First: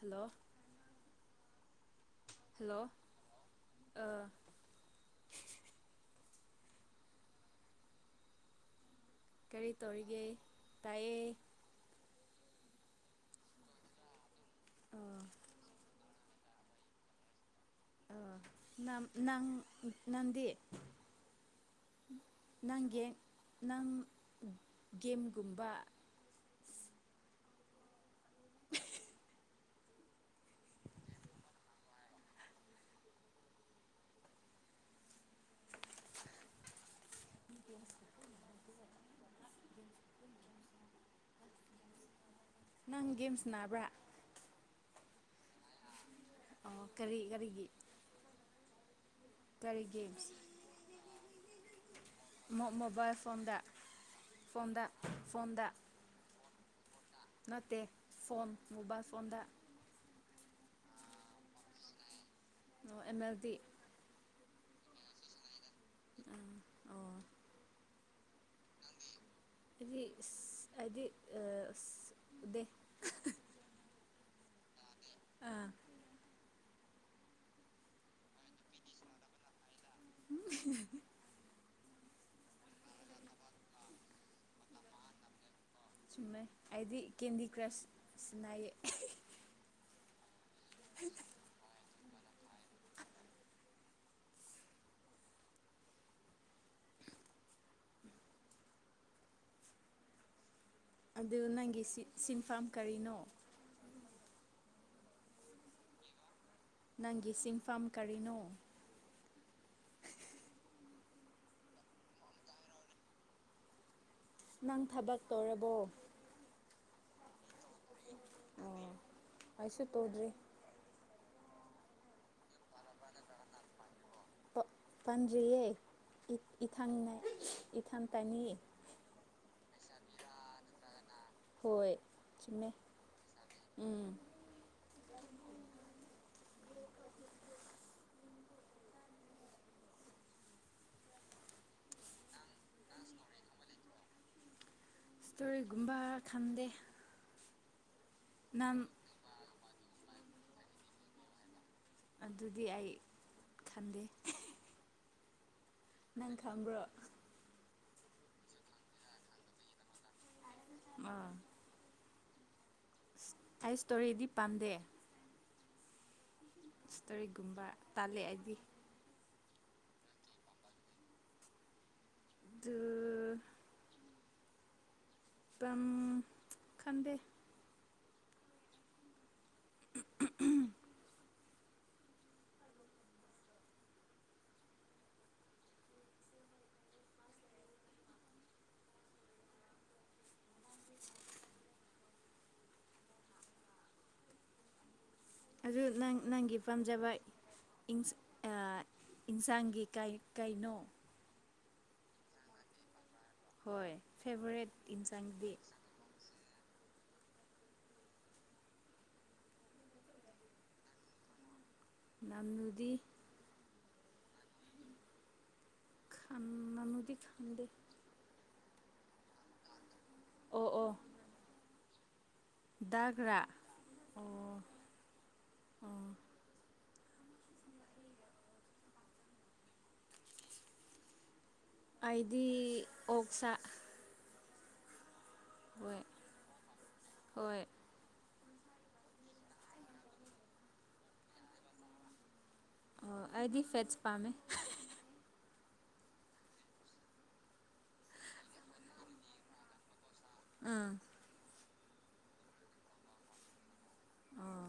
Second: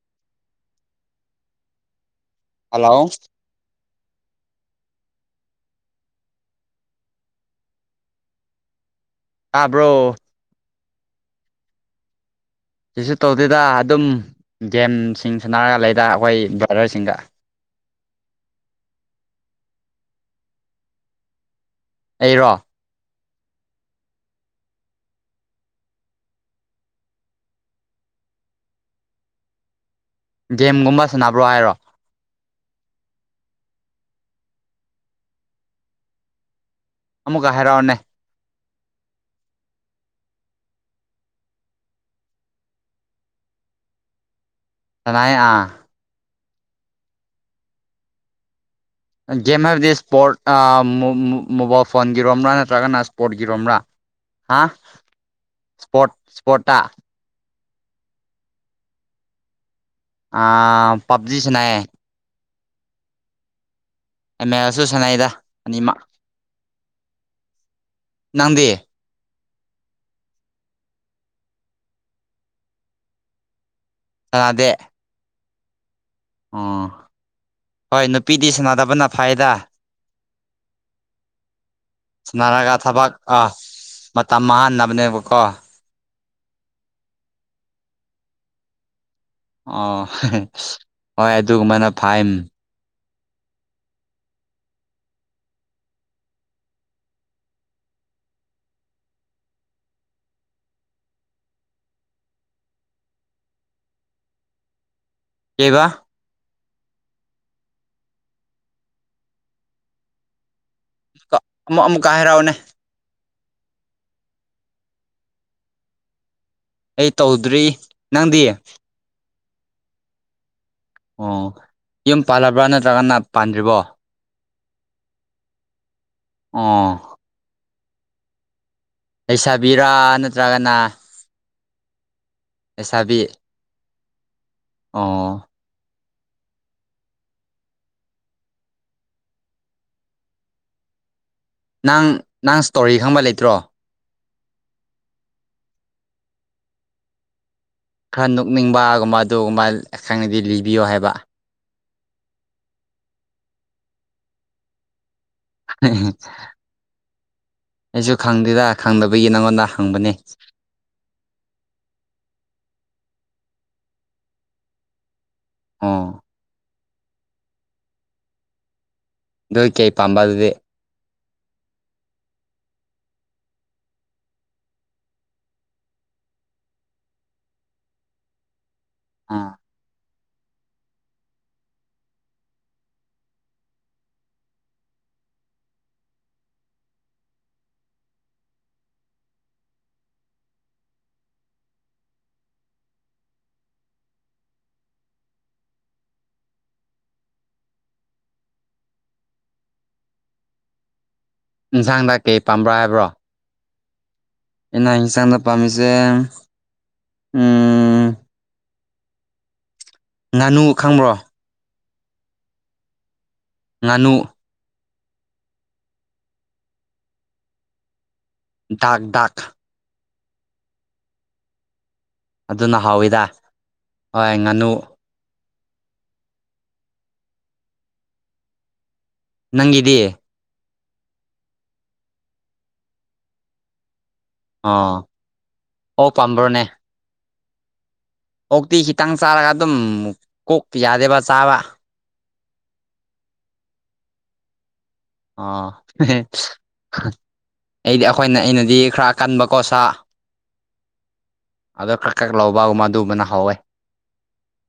hello hello ꯀꯔꯤ ꯇꯥꯕ꯭ꯔꯣ ꯇꯧꯔꯤꯒꯦ ꯇꯥꯏꯌꯦ ꯁꯤꯁꯨ ꯇꯧꯗꯦꯗ ꯑꯗꯨꯝ ꯒꯦꯝꯁꯤꯡ ꯁꯥꯟꯅꯔꯒ ꯂꯩꯗ ꯈꯣꯏ ꯚꯥꯔꯁꯤꯡꯒ ꯑꯝ ꯅꯪ ꯅꯟꯗꯤ ꯑꯩꯔꯣ ꯅꯪꯒꯤ ꯅꯪ ꯒꯦꯝꯒꯨꯝꯕ ꯒꯦꯝꯒꯨꯝꯕ ꯁꯥꯟꯅꯕ꯭ꯔꯣ ꯍꯥꯏꯔꯣ ꯑꯃꯨꯛꯀ ꯍꯥꯏꯔꯥꯛꯑꯣꯅꯦ ꯅꯪ ꯒꯦꯝ ꯁꯅꯥꯕ꯭ꯔꯥ ꯁꯅꯩꯑ ꯑꯣ ꯀꯔꯤ ꯀꯔꯤꯒꯤ ꯒꯦꯝ ꯀꯔꯤ ꯍꯥꯏꯕꯗꯤ ꯒꯦꯝꯁ ꯏꯁꯄꯣꯔꯠ ꯃꯣꯕꯥꯏꯜ ꯐꯣꯟꯒꯤꯔꯣꯝꯕ꯭ꯔꯥ ꯅꯠꯇ꯭ꯔꯒꯅ ꯃꯣꯕꯥꯏꯜ ꯐꯣꯟꯗ ꯏꯁꯄꯣꯔꯠꯀꯤꯔꯣꯝꯕ꯭ꯔꯥ [inaudible] ꯐꯣꯟꯗ ꯐꯣꯟꯗ ꯄꯣ [inaudible] ꯁꯄꯣꯇꯥ ꯅꯠꯇꯦ ꯐꯣꯟ ꯃꯣꯕꯥꯏꯜ ꯐꯣꯟꯗ ꯄꯞꯖꯤꯁꯤꯅꯥꯌꯦ ꯑꯦꯝ ꯑꯦꯜ ꯗꯤ ꯑꯃꯦꯁꯨ ꯁꯅꯥꯏꯗ ꯑꯅꯤꯃꯛ ꯑꯣ ꯅꯪꯗꯦ ꯍꯥꯏꯗꯤ ꯍꯥꯏꯗꯤ ꯗꯦ ꯗꯦ ꯑꯥ ꯑꯣ ꯍꯣꯏ ꯅꯨꯄꯤꯗꯤ ꯁꯥꯟꯅꯗꯕꯅ ꯐꯩꯌꯦꯗ ꯎꯝ ꯁꯔꯒ ꯊꯕꯛ ꯑ ꯃꯇꯝ ꯃꯥꯡꯍꯟꯅꯕꯅꯦꯕꯀꯣ ꯆꯩꯝꯃꯦ ꯐꯩꯗꯤ ꯀꯦꯟꯗꯤ ꯀ꯭ꯔꯁ ꯁꯅꯩ ꯑ ꯍꯣꯏ ꯑꯗꯨꯒꯃꯥꯏꯅ ꯐꯥꯏꯟ ꯑꯗꯨ ꯅꯪꯒꯤ ꯁꯤꯟꯐꯝ ꯀꯔꯤꯅꯣ ꯀꯦꯕ ꯅꯪꯒꯤ ꯁꯤꯟꯐꯝꯥ ꯀꯔꯤꯅꯣ ꯑꯃꯨꯛ ꯑꯃꯨꯛꯀꯥꯏ ꯍꯔꯥꯛꯑꯣꯅꯦ ꯅꯪ ꯊꯕꯛ ꯇꯧꯔꯕꯣ ꯑꯩ ꯇꯧꯗ꯭ꯔꯤ ꯅꯪꯗꯤ ꯐꯩꯁꯨ ꯇꯧꯗ꯭ꯔꯤ ꯑꯣ ꯌꯨꯝ ꯄꯥꯂꯔꯕ꯭ꯔꯥ ꯅꯠꯇ꯭ꯔꯒꯅ ꯄꯥꯟꯗ꯭ꯔꯤꯕꯣ ꯄꯥꯟꯗ꯭ꯔꯤꯌꯦ ꯏꯊ ꯑꯣ ꯏꯊꯟ ꯇꯅꯤ ꯁꯥꯕꯤꯔꯥ ꯅꯠꯇ꯭ꯔꯒꯅ ꯍꯣꯏ ꯁꯤꯃꯦ ꯎꯝ ꯑꯥ ꯅꯪ ꯅꯪ ꯏꯁꯇꯣꯔꯤ ꯈꯪꯕ ꯂꯩꯇ꯭ꯔꯣ ꯏꯁꯇꯣꯔꯣꯔ ꯨꯨꯝꯕꯥ ꯈꯥꯟꯗꯦ ꯈꯔ ꯅꯣꯛꯅꯤꯡꯕꯒꯨꯝꯕ ꯑꯗꯨꯒꯨꯝꯕ ꯈꯪꯅꯗꯤ ꯂꯤꯕꯤꯌꯣ ꯍꯥꯏꯕ ꯑꯗꯨꯗꯤ ꯑꯩ ꯈꯟꯗꯦ ꯅꯪ ꯈꯕ꯭ꯔꯣ ꯑꯩꯁꯨ ꯈꯪꯗꯦꯗ ꯈꯪꯗꯕꯒꯤ ꯅꯪꯉꯣꯟꯗ ꯍꯪꯕꯅꯦ ꯑꯥ ꯑꯩ ꯏꯁꯇꯣꯔꯤꯗꯤ ꯄꯥꯝꯗꯦ ꯑꯥ ꯏꯁꯇꯣꯔꯤꯒꯨꯝꯕ ꯇꯥꯜꯂꯦ ꯑꯩꯗꯤ ꯨꯀꯤꯦ ꯑꯝꯕꯗꯤ ꯑꯗꯨꯒ ꯑꯝ ꯈꯟꯗꯦ ꯑꯥ [unintelligible] ꯑꯗꯨ ꯅꯪ ꯅꯪꯒꯤ ꯄꯥꯝꯖꯕ ꯏꯟꯁꯥꯡꯒꯤ ꯀꯩꯅꯣ ꯌꯦꯟꯁꯥꯡꯗ ꯀꯩ ꯄꯥꯝꯕ꯭ꯔꯥ ꯍꯥꯏꯕ꯭ꯔꯣ ꯍꯣꯏ ꯐꯦꯚꯣꯔꯥꯏꯠ ꯑꯩꯅ ꯏꯟꯁꯥꯡꯗꯤ ꯍꯤꯡꯁꯥꯡꯗꯄꯥꯃꯤꯁꯦ ꯉꯥꯅꯨ ꯈꯪꯕ꯭ꯔꯣ ꯅꯝꯅꯨꯗꯤ ꯉꯥꯅꯨ ꯈꯥꯟ ꯃꯅꯨꯗꯤ ꯈꯥꯟꯗꯦ ꯗꯥꯛ ꯗꯥꯛ ꯑꯣ ꯑꯣ ꯑꯗꯨꯅ ꯍꯥꯎꯋꯤꯗ ꯗꯥꯒ꯭ꯔꯥ ꯍꯣꯏ ꯉꯥꯅꯨ ꯎ ꯅꯪꯗꯦ ꯑꯩꯗꯤ ꯑꯣꯛꯁꯥ ꯑꯥ ꯍꯣꯏ ꯑꯣ ꯄꯝꯕ꯭ꯔꯣꯅꯦ ꯍꯣꯏ ꯑꯣꯛꯇꯤ ꯈꯤꯇꯪ ꯆꯥꯔꯒ ꯑꯗꯨꯝ ꯀꯣꯛ ꯌꯥꯗꯦꯕ ꯆꯥꯕ ꯑꯣ ꯑꯩꯗꯤ ꯐꯦꯠꯁ ꯄꯥꯝꯃꯦ ꯑꯣ ꯑꯩꯗꯤ ꯑꯩꯈꯣꯏꯅ ꯑꯩꯅꯗꯤ ꯈꯔ ꯀꯟꯕꯀꯣ ꯁꯥ ꯑꯝ ꯑꯗꯣ ꯀꯛ ꯀꯛ ꯂꯧꯕꯒꯨꯝꯕ ꯑꯗꯨꯕꯅ ꯍꯧꯥꯎꯋꯦ ꯑꯣ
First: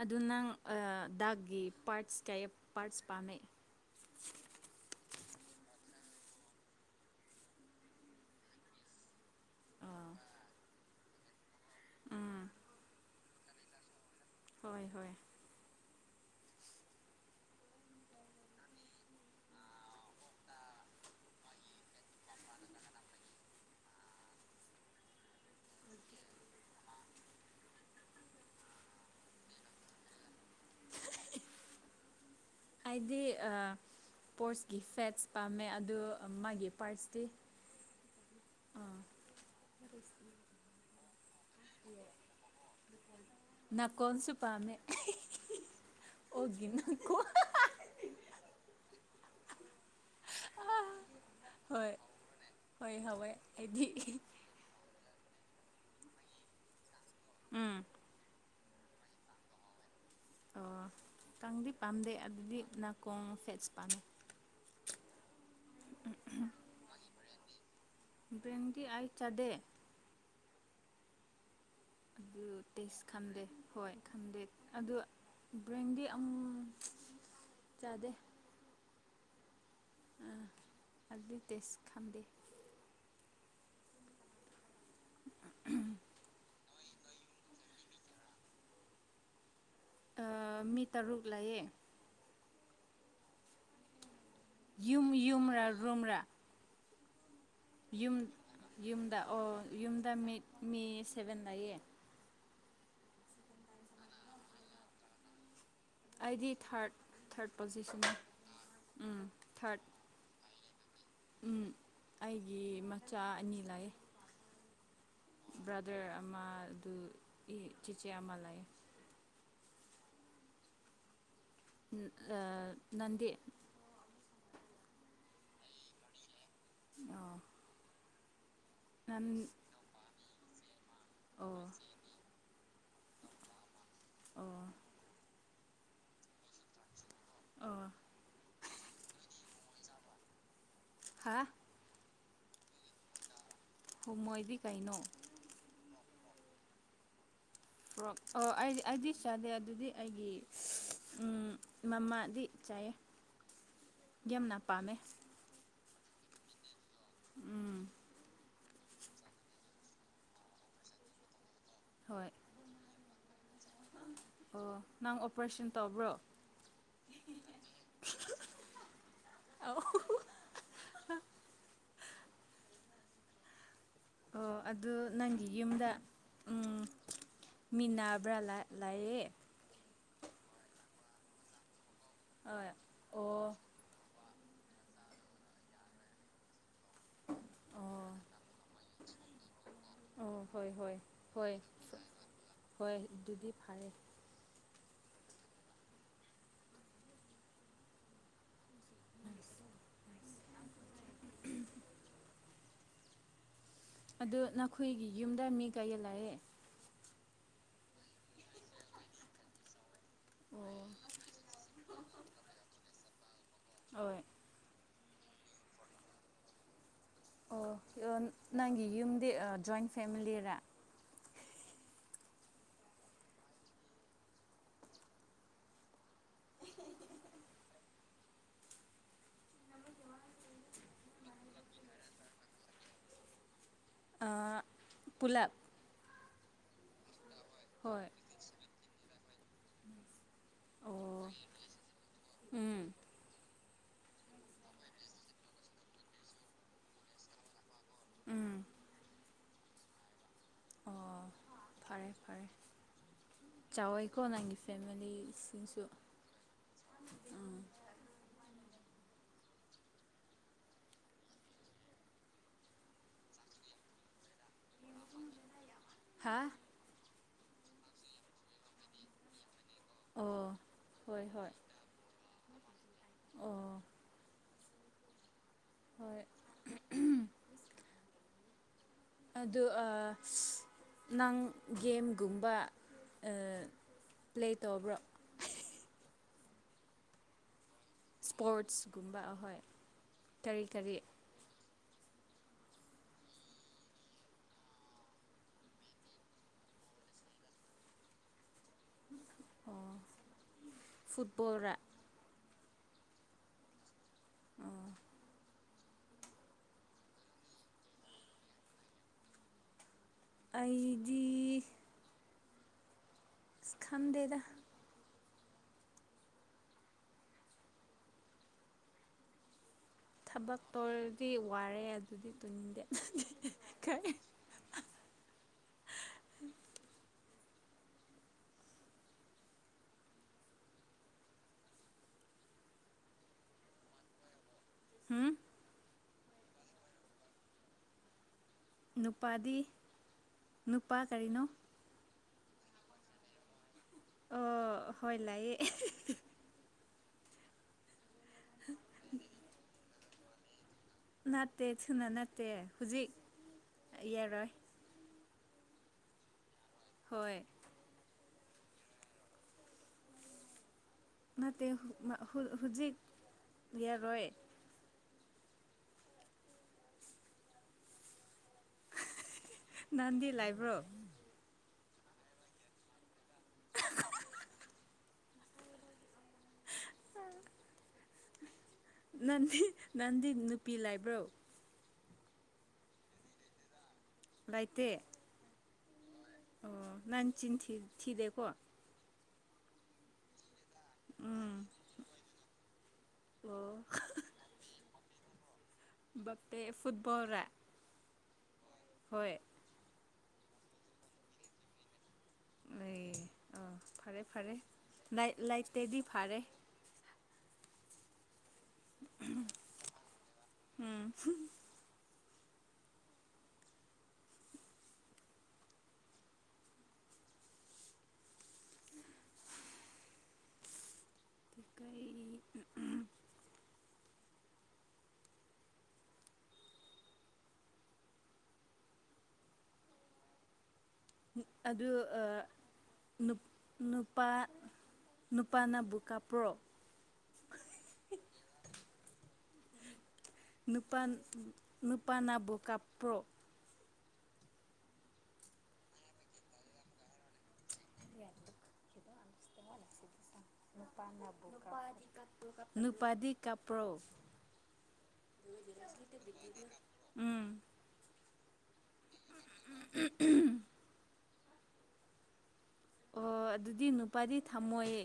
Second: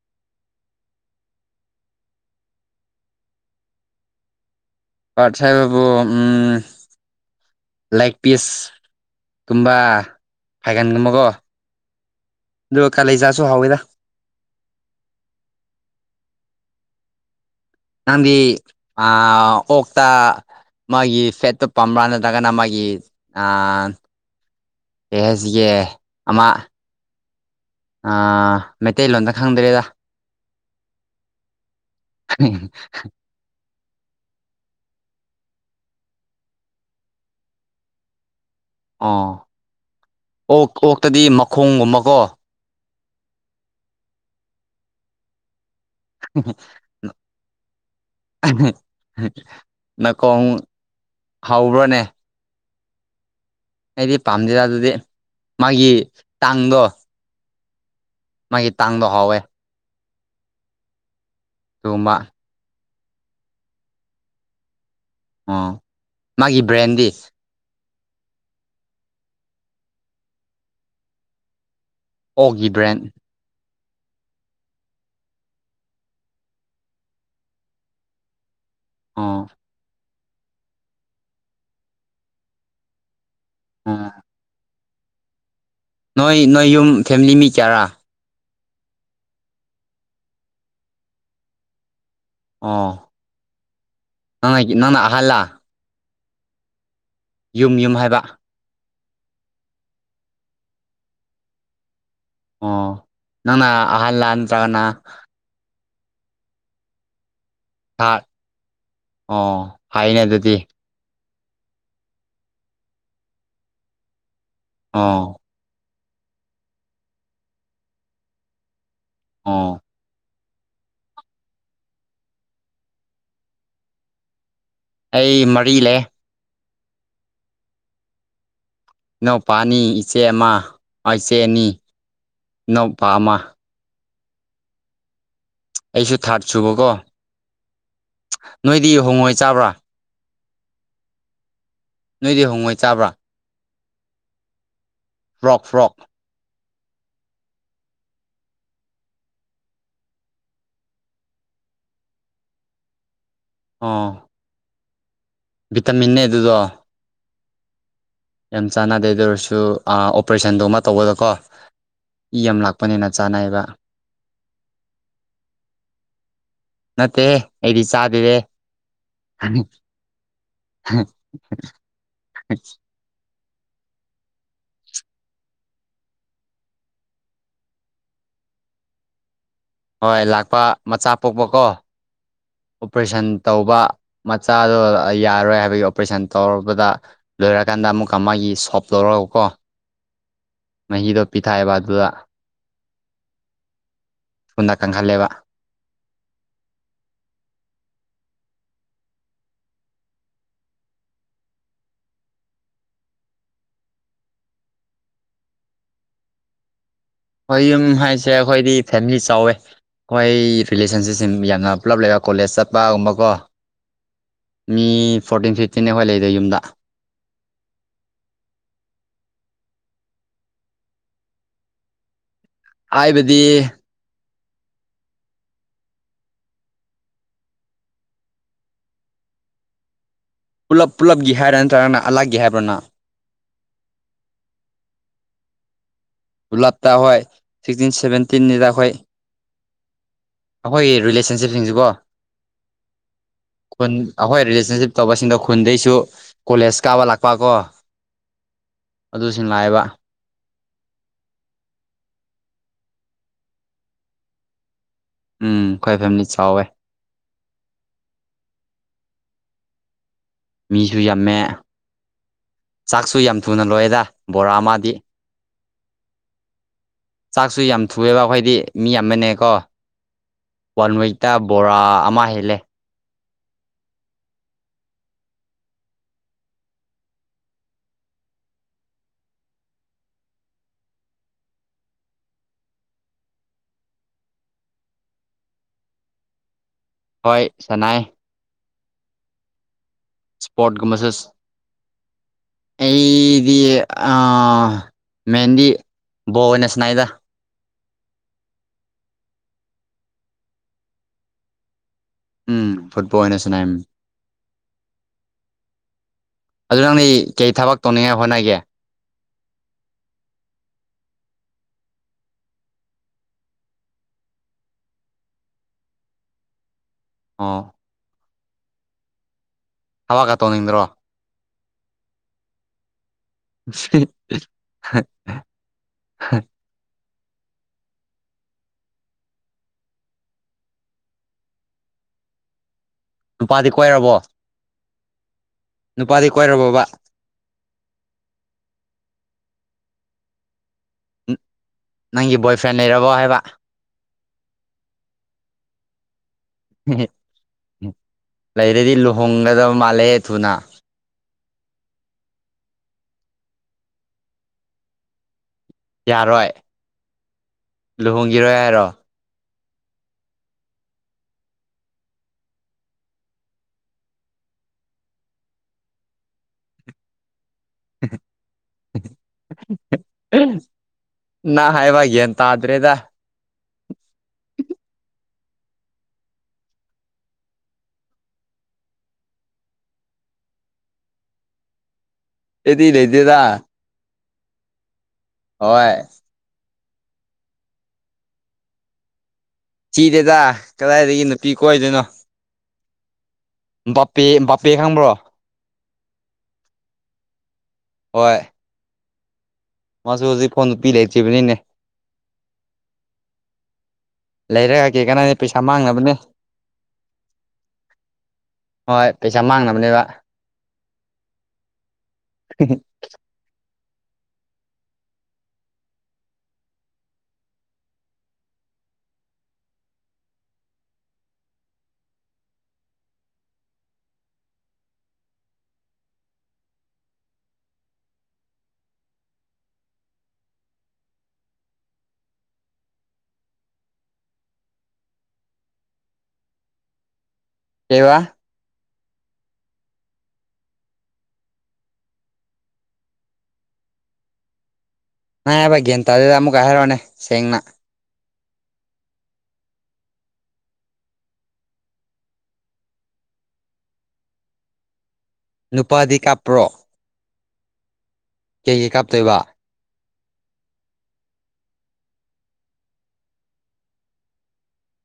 ꯑꯗꯨ ꯅꯪ ꯗꯥꯛꯀꯤ ꯄꯥꯔꯠꯁ ꯀꯌꯥ ꯄꯥꯔꯠꯁ ꯄꯥꯝꯃꯦ [unintelligible] ꯄꯥꯁꯥꯏꯕꯕꯨꯨ ꯂꯦꯛꯒ ꯄꯤꯁ ꯀꯨꯝꯕ ꯑꯥ ꯐꯥꯏꯒꯟꯒꯨꯝꯕꯀꯣ ꯎꯝ ꯑꯗꯨꯒ ꯀꯥꯂꯖꯥꯠꯁꯨ ꯍꯧꯥꯎꯋꯤꯗ ꯍꯣꯏ ꯍꯣꯏ ꯅꯗꯤ ꯑ ꯑꯣꯣꯛꯇꯥ ꯃꯥꯒꯤ ꯐꯦꯠꯇꯣ ꯄꯥꯝꯕ꯭ꯔꯥ ꯅꯠꯇ꯭ꯔꯒꯅ ꯃꯥꯒꯤ ꯑꯦꯍꯦꯁ ꯌꯦꯦ ꯑꯃꯥꯡ ꯑꯥ ꯃꯩꯇꯩꯂꯣꯟꯣꯝꯗ ꯈꯪꯗ꯭ꯔꯦꯗ ꯍꯥꯏꯗꯤ ꯄꯣꯔꯠꯁꯀꯤ ꯐꯦꯠꯁ ꯄꯥꯝꯃꯦ ꯑꯗ ꯃꯥꯒꯤ ꯄꯥꯔꯠꯁꯇꯤ ꯑꯥ ꯑꯣꯛ ꯑꯣꯛꯇꯗꯤ ꯃꯈꯣꯡꯒꯨꯝꯕꯀꯣ ꯅꯅꯥ ꯀꯣꯟꯣꯟꯁꯨ ꯄꯥꯟꯃꯦ [unintelligible] ꯅꯥꯀꯣꯡ ꯍꯧꯕ꯭ꯔꯅꯦ ꯍꯣꯏ ꯍꯣꯏ ꯑꯩꯗꯤ ꯄꯥꯝꯗꯔꯥ ꯑꯗꯨꯗꯤ ꯃꯥꯒꯤ ꯆꯥꯡꯗꯣ ꯎꯝ ꯃꯥꯒꯤ ꯇꯥꯡꯗꯣ ꯍꯥꯎꯋꯦ ꯑꯣ ꯇꯥꯡꯗꯤ ꯄꯥꯝꯗꯦ ꯑꯗꯨꯒꯨꯝꯕ ꯑꯗꯨ ꯑꯗꯨꯗꯤ ꯅꯀ ꯐꯦꯠ ꯆꯄꯝꯃꯦ ꯑꯥ ꯃꯥꯒꯤ ꯕ꯭ꯔꯦꯟꯗꯤꯦꯁ ꯕ꯭ꯔꯦꯟꯗꯤ ꯑꯩ ꯆꯗ ꯑꯗꯨ ꯑꯣꯛꯒꯤ ꯕ꯭ꯔꯦꯟ ꯇꯦꯁ ꯈꯝꯗꯦ ꯍꯣꯏ ꯈꯟꯗꯦ ꯑꯗꯣ ꯕ꯭ꯔꯦꯟꯗꯤ ꯑꯃꯨ ꯆꯗꯦ ꯑꯥ [unintelligible] ꯑꯥ ꯅꯣꯏ ꯅꯣꯏ ꯌꯨꯝ ꯐꯦꯃꯤꯂꯤ ꯃꯤ ꯆꯔꯥ ꯃꯤ ꯇꯔꯨꯛ ꯂꯩꯌꯦ ꯑꯥ ꯌꯨꯝ ꯌꯨꯝ ꯔꯥ ꯌꯨꯝ꯭ꯔꯥ ꯌꯨꯝ ꯌꯨꯝ ꯍꯥꯏꯕ ꯌꯨꯝꯗ ꯑꯣ ꯌꯨꯝꯗ ꯃꯤ ꯃꯤ ꯁꯚꯦꯟꯗꯌꯦ ꯑꯣ ꯅꯪꯅ ꯑꯍꯜꯂꯅ ꯇꯥꯒꯅ ꯑꯩꯗꯤ ꯊꯥꯔꯠ ꯊꯥꯔꯠ ꯄꯣꯖꯤꯁꯟꯅꯦ ꯎꯝ ꯑꯣ ꯊꯥꯔꯠ ꯍꯥꯏꯅꯦ ꯑꯗꯨꯗꯤ ꯑꯩꯒꯤ ꯃꯆꯥ ꯑꯅꯤ ꯂꯥꯛꯑꯦ ꯑꯥ ꯆ꯭ꯔꯗꯔ ꯑꯃ ꯑꯗꯨ ꯆꯤꯆꯦ ꯑꯃ ꯂꯩ ꯑꯥ ꯅꯟꯗꯤ ꯑꯩ ꯃꯔꯤ ꯂꯩ [unintelligible] ꯅꯟ ꯏꯅꯎꯄꯥꯅꯤ ꯏꯆꯦ ꯑꯃ ꯏꯆꯦꯅꯤ ꯑꯣ ꯏꯅꯎꯄꯥ ꯑꯃ ꯑꯣ ꯑꯩꯁꯨ ꯊꯥꯔꯠ ꯁꯨꯕꯀꯣ ꯑ ꯅꯣꯏꯗꯤꯨ ꯍꯣꯡꯉꯣꯏ ꯆꯥꯕ꯭ꯔꯥ ꯍꯥ ꯅꯣꯏꯗꯤ ꯍꯣꯡꯉꯣꯏ ꯆꯥꯕ꯭ꯔꯥ ꯍꯣꯏ ꯃꯣꯏꯗꯤ ꯀꯩꯅꯣ [unintelligible] ꯄꯨ ꯑꯣ ꯑꯩꯗꯤ ꯑꯩꯗꯤ ꯆꯥꯗꯦ ꯑꯗꯨꯗꯤ ꯑꯩꯒꯤ ꯃꯃꯥꯗꯤ ꯆꯥꯏꯌꯦ ꯑꯥ ꯄꯅꯦ ꯕꯤꯇꯃꯤꯟꯅꯦ ꯑꯗꯨꯗꯣ ꯎꯝ ꯌꯥꯝ ꯆꯥꯟꯅꯗꯦ ꯑꯗꯨ ꯑꯣꯏꯔꯁꯨ ꯑꯣꯄꯔꯦꯁꯟꯗꯣ ꯑꯃ ꯇꯧꯕꯗꯀꯣ ꯍꯣꯏ ꯏ ꯑꯃ ꯂꯥꯛꯄꯅꯤꯅ ꯆꯥꯅꯥꯏꯕ ꯑꯣ ꯅꯪ ꯑꯣꯄꯔꯦꯁꯟ ꯇꯧꯕ꯭ꯔꯣ ꯅꯠꯇꯦ ꯑꯩꯗꯤ ꯆꯥꯗꯔꯦ [unintelligible] ꯑꯣ ꯑꯗꯨ ꯅꯪꯒꯤ ꯌꯨꯝꯗ ꯎ ꯃꯤꯅꯥꯕ꯭ꯔꯥꯥ ꯂꯌꯦ ꯍꯣꯏ ꯂꯥꯛꯄ ꯃꯆꯥ ꯄꯣꯛꯄꯀꯣ ꯍꯣꯏ ꯑꯣꯄꯔꯦꯁꯟ ꯑꯣ ꯇꯧꯕ ꯃꯆꯥꯗꯣ ꯌꯥꯔꯣꯏ ꯍꯥꯏꯕꯒꯤ ꯑꯣꯄꯔꯦꯁꯟ ꯇꯧꯔꯨꯔꯕꯗ ꯂꯣꯏꯔꯀꯥꯟꯗ ꯑꯣ ꯑꯃꯨꯛꯀ ꯃꯥꯒꯤ ꯁꯣꯞ ꯂꯧꯔꯒꯀꯣ ꯑꯣ ꯍꯣꯏ ꯍꯣꯏ ꯃꯍꯤꯗꯣ ꯍꯣꯏ ꯄꯤꯊꯥꯏꯑꯕꯗꯨꯗ ꯍꯣꯏ ꯑꯗꯨꯗꯤ ꯐꯔꯦ ꯆꯪꯍꯜꯂꯦꯕ ꯑꯗꯨ ꯅꯈꯣꯏꯒꯤ ꯌꯨꯝꯗ ꯃꯤ ꯀꯩꯌꯦꯜꯂꯑꯦ ꯣꯏ ꯌꯨꯝ ꯍꯥꯏꯁꯦ ꯑꯩꯈꯣꯏꯗꯤ ꯐꯦꯃꯤꯂꯤ ꯆꯥꯎꯋꯦ ꯑꯩꯈꯣꯏ ꯔꯤꯂꯦꯁꯟꯁꯤꯞꯁꯤ ꯌꯥꯝꯅ ꯄꯨꯂꯞ ꯂꯩꯕ ꯀꯣꯂꯦꯖ ꯆꯠꯄꯒꯨꯝꯕꯀꯣ ꯍꯣꯏ ꯃꯤ ꯐꯣꯔꯇꯤꯟ ꯐꯤꯐꯇꯤꯟꯦ ꯑꯩꯈꯣꯏ ꯂꯩꯗꯦ ꯌꯨꯝꯗ ꯑꯣ ꯅꯪꯒꯤ ꯌꯨꯝꯗꯤ ꯖꯣꯏꯟ ꯐꯦꯃꯤꯂꯤꯔꯥ ꯍꯥꯏꯕꯗꯤ ꯄꯨꯂꯞ ꯄꯨꯜꯂꯞꯀꯤ ꯍꯥꯏꯔꯥ ꯅꯠꯇ꯭ꯔꯒꯅ ꯑꯂꯥꯛꯀꯤ ꯍꯥꯏꯕ꯭ꯔꯅ ꯄꯨꯂꯞ ꯂꯥꯞꯇ ꯑꯩꯈꯣꯏ ꯁꯤꯛꯁꯇꯤꯟ ꯍꯣꯏ ꯁꯚꯦꯟꯇꯤꯟꯅꯤꯗ ꯑꯩꯈꯣꯏ ꯑꯩꯈꯣꯏꯒꯤ ꯑꯣ ꯔꯤꯂꯦꯁꯟꯁꯤꯞꯁꯤꯡꯁꯤꯕꯣ ꯎꯝ ꯈꯨꯟ ꯑꯩꯈꯣꯏ ꯔꯤꯂꯦꯁꯟꯁꯤꯞ ꯇꯧꯕꯁꯤꯡꯗ ꯈꯨꯟꯗꯩꯁꯨ ꯀꯣꯂꯦꯖ ꯀꯥꯕ ꯂꯥꯛꯄ ꯀꯣ ꯎꯝ ꯑꯗꯨꯁꯤꯡ ꯂꯥꯛꯑꯕ ꯑꯣ ꯐꯔꯦ ꯐꯔꯦ ꯆꯥꯎꯋꯦꯀꯣ ꯅꯪꯒꯤꯁꯤ ꯎꯝ ꯈꯣꯏ ꯐꯦꯃꯥꯂꯤ ꯆꯥꯎꯋꯦ ꯎꯝ ꯃꯤꯁꯨ ꯌꯥꯝꯃꯦ ꯆꯥꯛꯁꯨ ꯌꯥꯝ ꯊꯨꯅ ꯂꯣꯏꯑꯦꯗ ꯕꯣꯔꯥ ꯑꯃꯥ ꯍꯥ ꯆꯥꯛꯁꯨ ꯌꯥꯝ ꯊꯨꯌ‌ꯦꯕ ꯑꯩꯈꯣꯏꯗꯤ ꯃꯤ ꯌꯥꯝ ꯑꯃꯅꯦꯀꯣ ꯑꯣ ꯋꯥꯟ ꯍꯣꯏ ꯋꯤꯛꯇ ꯍꯣꯏ ꯕꯣꯔꯥ ꯑꯃ ꯍꯦꯜꯂꯦ ꯑꯣ ꯍꯣꯏ ꯑꯗꯨ ꯑꯥ ꯅꯪ ꯒꯦꯝꯒꯨꯝꯕ ꯄ꯭ꯂꯦ ꯇꯧꯕ꯭ꯔꯣ ꯎꯝ ꯍꯣꯏ ꯁꯥꯟꯅꯩ ꯏꯁꯄꯣꯔꯠꯁꯒꯨꯝꯕ ꯑꯍꯣꯏ ꯀꯔꯤ ꯏꯁ꯭ꯄꯣꯠꯒ ꯀꯔꯤ ꯃꯁꯦꯁ [unintelligible] ꯑꯩꯗꯤ ꯃꯍꯗꯤ ꯣꯅ ꯁꯅꯥꯏꯗ ꯑꯣ ꯐꯨꯠꯕꯜ ꯔ ꯎꯝ ꯐꯨꯠꯕꯣꯜ ꯑꯣꯏꯅ ꯁꯅꯏꯝ ꯑꯣ ꯑꯗꯨ ꯅꯪꯗꯤ ꯑꯩ ꯀꯔꯤ ꯊꯕꯛ ꯇꯧꯅꯤꯡꯉꯥꯏ ꯍꯣꯠꯅꯒꯦ ꯑꯩꯗꯤ ꯈꯪꯗꯦꯗꯥ ꯑꯥ ꯊꯕꯛꯀ ꯊꯕꯛ ꯇꯧꯅꯤꯡꯗ꯭ꯔꯣ ꯇꯧꯔꯗꯤ ꯋꯥꯔꯦ ꯑꯗꯨꯗꯤ ꯇꯨꯅꯤꯡꯗꯦ ꯀꯥꯏ [unintelligible] ꯅꯨꯄꯥꯗꯤ ꯀꯣꯏꯔꯥꯕꯣ ꯑꯝ ꯅꯨꯄꯥꯗꯤ ꯀꯣꯏꯔꯕꯣꯕꯥ ꯅꯨꯄꯥꯗꯤ ꯅꯨꯄꯥ ꯀꯔꯤꯅꯣ ꯅꯪꯒꯤ ꯕꯣꯏꯐ꯭ꯔꯦꯟ ꯂꯩꯔꯕꯣ ꯍꯥꯏꯕꯥ ꯑꯣ ꯍꯣꯏ ꯂꯑꯌꯦ ꯎꯝ ꯂꯩꯔꯗꯤ ꯂꯨꯍꯣꯡꯒꯗꯕ ꯃꯥꯜꯂꯦ ꯊꯨꯅꯥ ꯅꯠꯇꯦ ꯊꯨꯅ ꯅꯠꯇꯦ ꯍꯧꯖꯤꯛ ꯌꯥꯔꯣꯏ ꯌꯥꯔꯣꯏ ꯍꯣꯏ ꯂꯨꯍꯣꯡꯈꯤꯔꯣꯏ ꯍꯥꯏꯔꯣ ꯅꯇꯦ ꯍꯨ ꯃꯥ ꯍꯨꯜ ꯍꯨꯖꯤꯛ ꯌꯔꯣꯏ ꯅꯥꯟꯗꯤ ꯂꯩꯕ꯭ꯔꯣ ꯅꯥ ꯍꯥꯏꯕꯥ ꯒꯌꯥꯟ ꯇꯗ꯭ꯔꯦꯗꯥ [inaudible] ꯅꯟꯗꯤ ꯅꯟꯗꯤ ꯅꯨꯄꯤ ꯂꯥꯏꯕ꯭ꯔꯣ ꯑꯦꯗꯤ ꯂꯩꯗꯦꯗ ꯂꯥꯏꯇꯦ ꯍꯣꯏ ꯑꯣ ꯅꯟ ꯆꯤꯟ ꯊꯤ ꯊꯤꯗꯦꯀꯣ ꯆꯤꯗꯦꯗꯥ ꯀꯗꯥꯏꯗꯒꯤ ꯅꯨꯄꯤ ꯎꯝ ꯀꯣꯏꯗꯣꯅꯣ ꯑꯣ ꯕꯥꯄꯦ ꯕꯥꯄꯦ ꯈꯪꯕ꯭ꯔꯣ ꯚꯄꯦ ꯐꯨꯠꯕꯣ ꯔꯥ ꯍꯣꯏ ꯍꯣꯏ ꯃꯥꯁꯨ ꯍꯣꯖꯤꯛ ꯐꯥꯎ ꯅꯨꯄꯤ ꯂꯩꯇ꯭ꯔꯤꯕꯅꯤꯅꯦ ꯂꯩꯌꯦ ꯑ ꯐꯔꯦ ꯐꯔꯦ ꯂꯩꯔꯒ ꯀꯩ ꯂꯥꯏ ꯀꯥꯟꯅꯅꯤ ꯄꯩꯁꯥ ꯂꯥꯏꯇꯦꯗꯤ ꯃꯥꯡꯅꯕꯅꯦ ꯐꯥꯔꯦ ꯍꯣꯏ ꯄꯩꯁꯥ ꯃꯥꯡꯅꯕꯅꯦꯕ ꯍꯤꯍꯤ ꯇꯨ ꯀꯩ ꯎꯝ ꯎꯝ‌ꯝ ꯎꯝ ꯑꯗꯨ ꯑ ꯅꯨꯞ ꯅꯨꯄꯥ ꯅꯨꯄꯥꯅꯕꯨ ꯀꯞꯄ꯭ꯔꯣ [inaudible] [inaudible] ꯀꯦꯋꯥ ꯅꯨꯄꯥꯟ ꯎꯝ ꯅꯨꯄꯥꯅꯕꯨ ꯀꯞꯄ꯭ꯔꯣ ꯅꯕꯥ ꯒꯌꯥꯟꯇꯥꯥꯗꯦꯗ ꯑꯃꯨꯛꯀ ꯍꯥꯏꯔꯣꯅꯦ ꯁꯦꯡꯅ ꯅꯨꯄꯥꯗꯤ ꯀꯞꯄꯔꯣ ꯅꯨꯄꯥꯗꯤ ꯀꯥꯞꯄꯔꯣ ꯎꯝ ꯀꯩꯒꯤ ꯀꯞꯇꯣꯏꯕ ꯑꯣ ꯑꯗꯨꯗꯤ ꯅꯨꯄꯥꯗꯤ ꯊꯝꯃꯣꯏ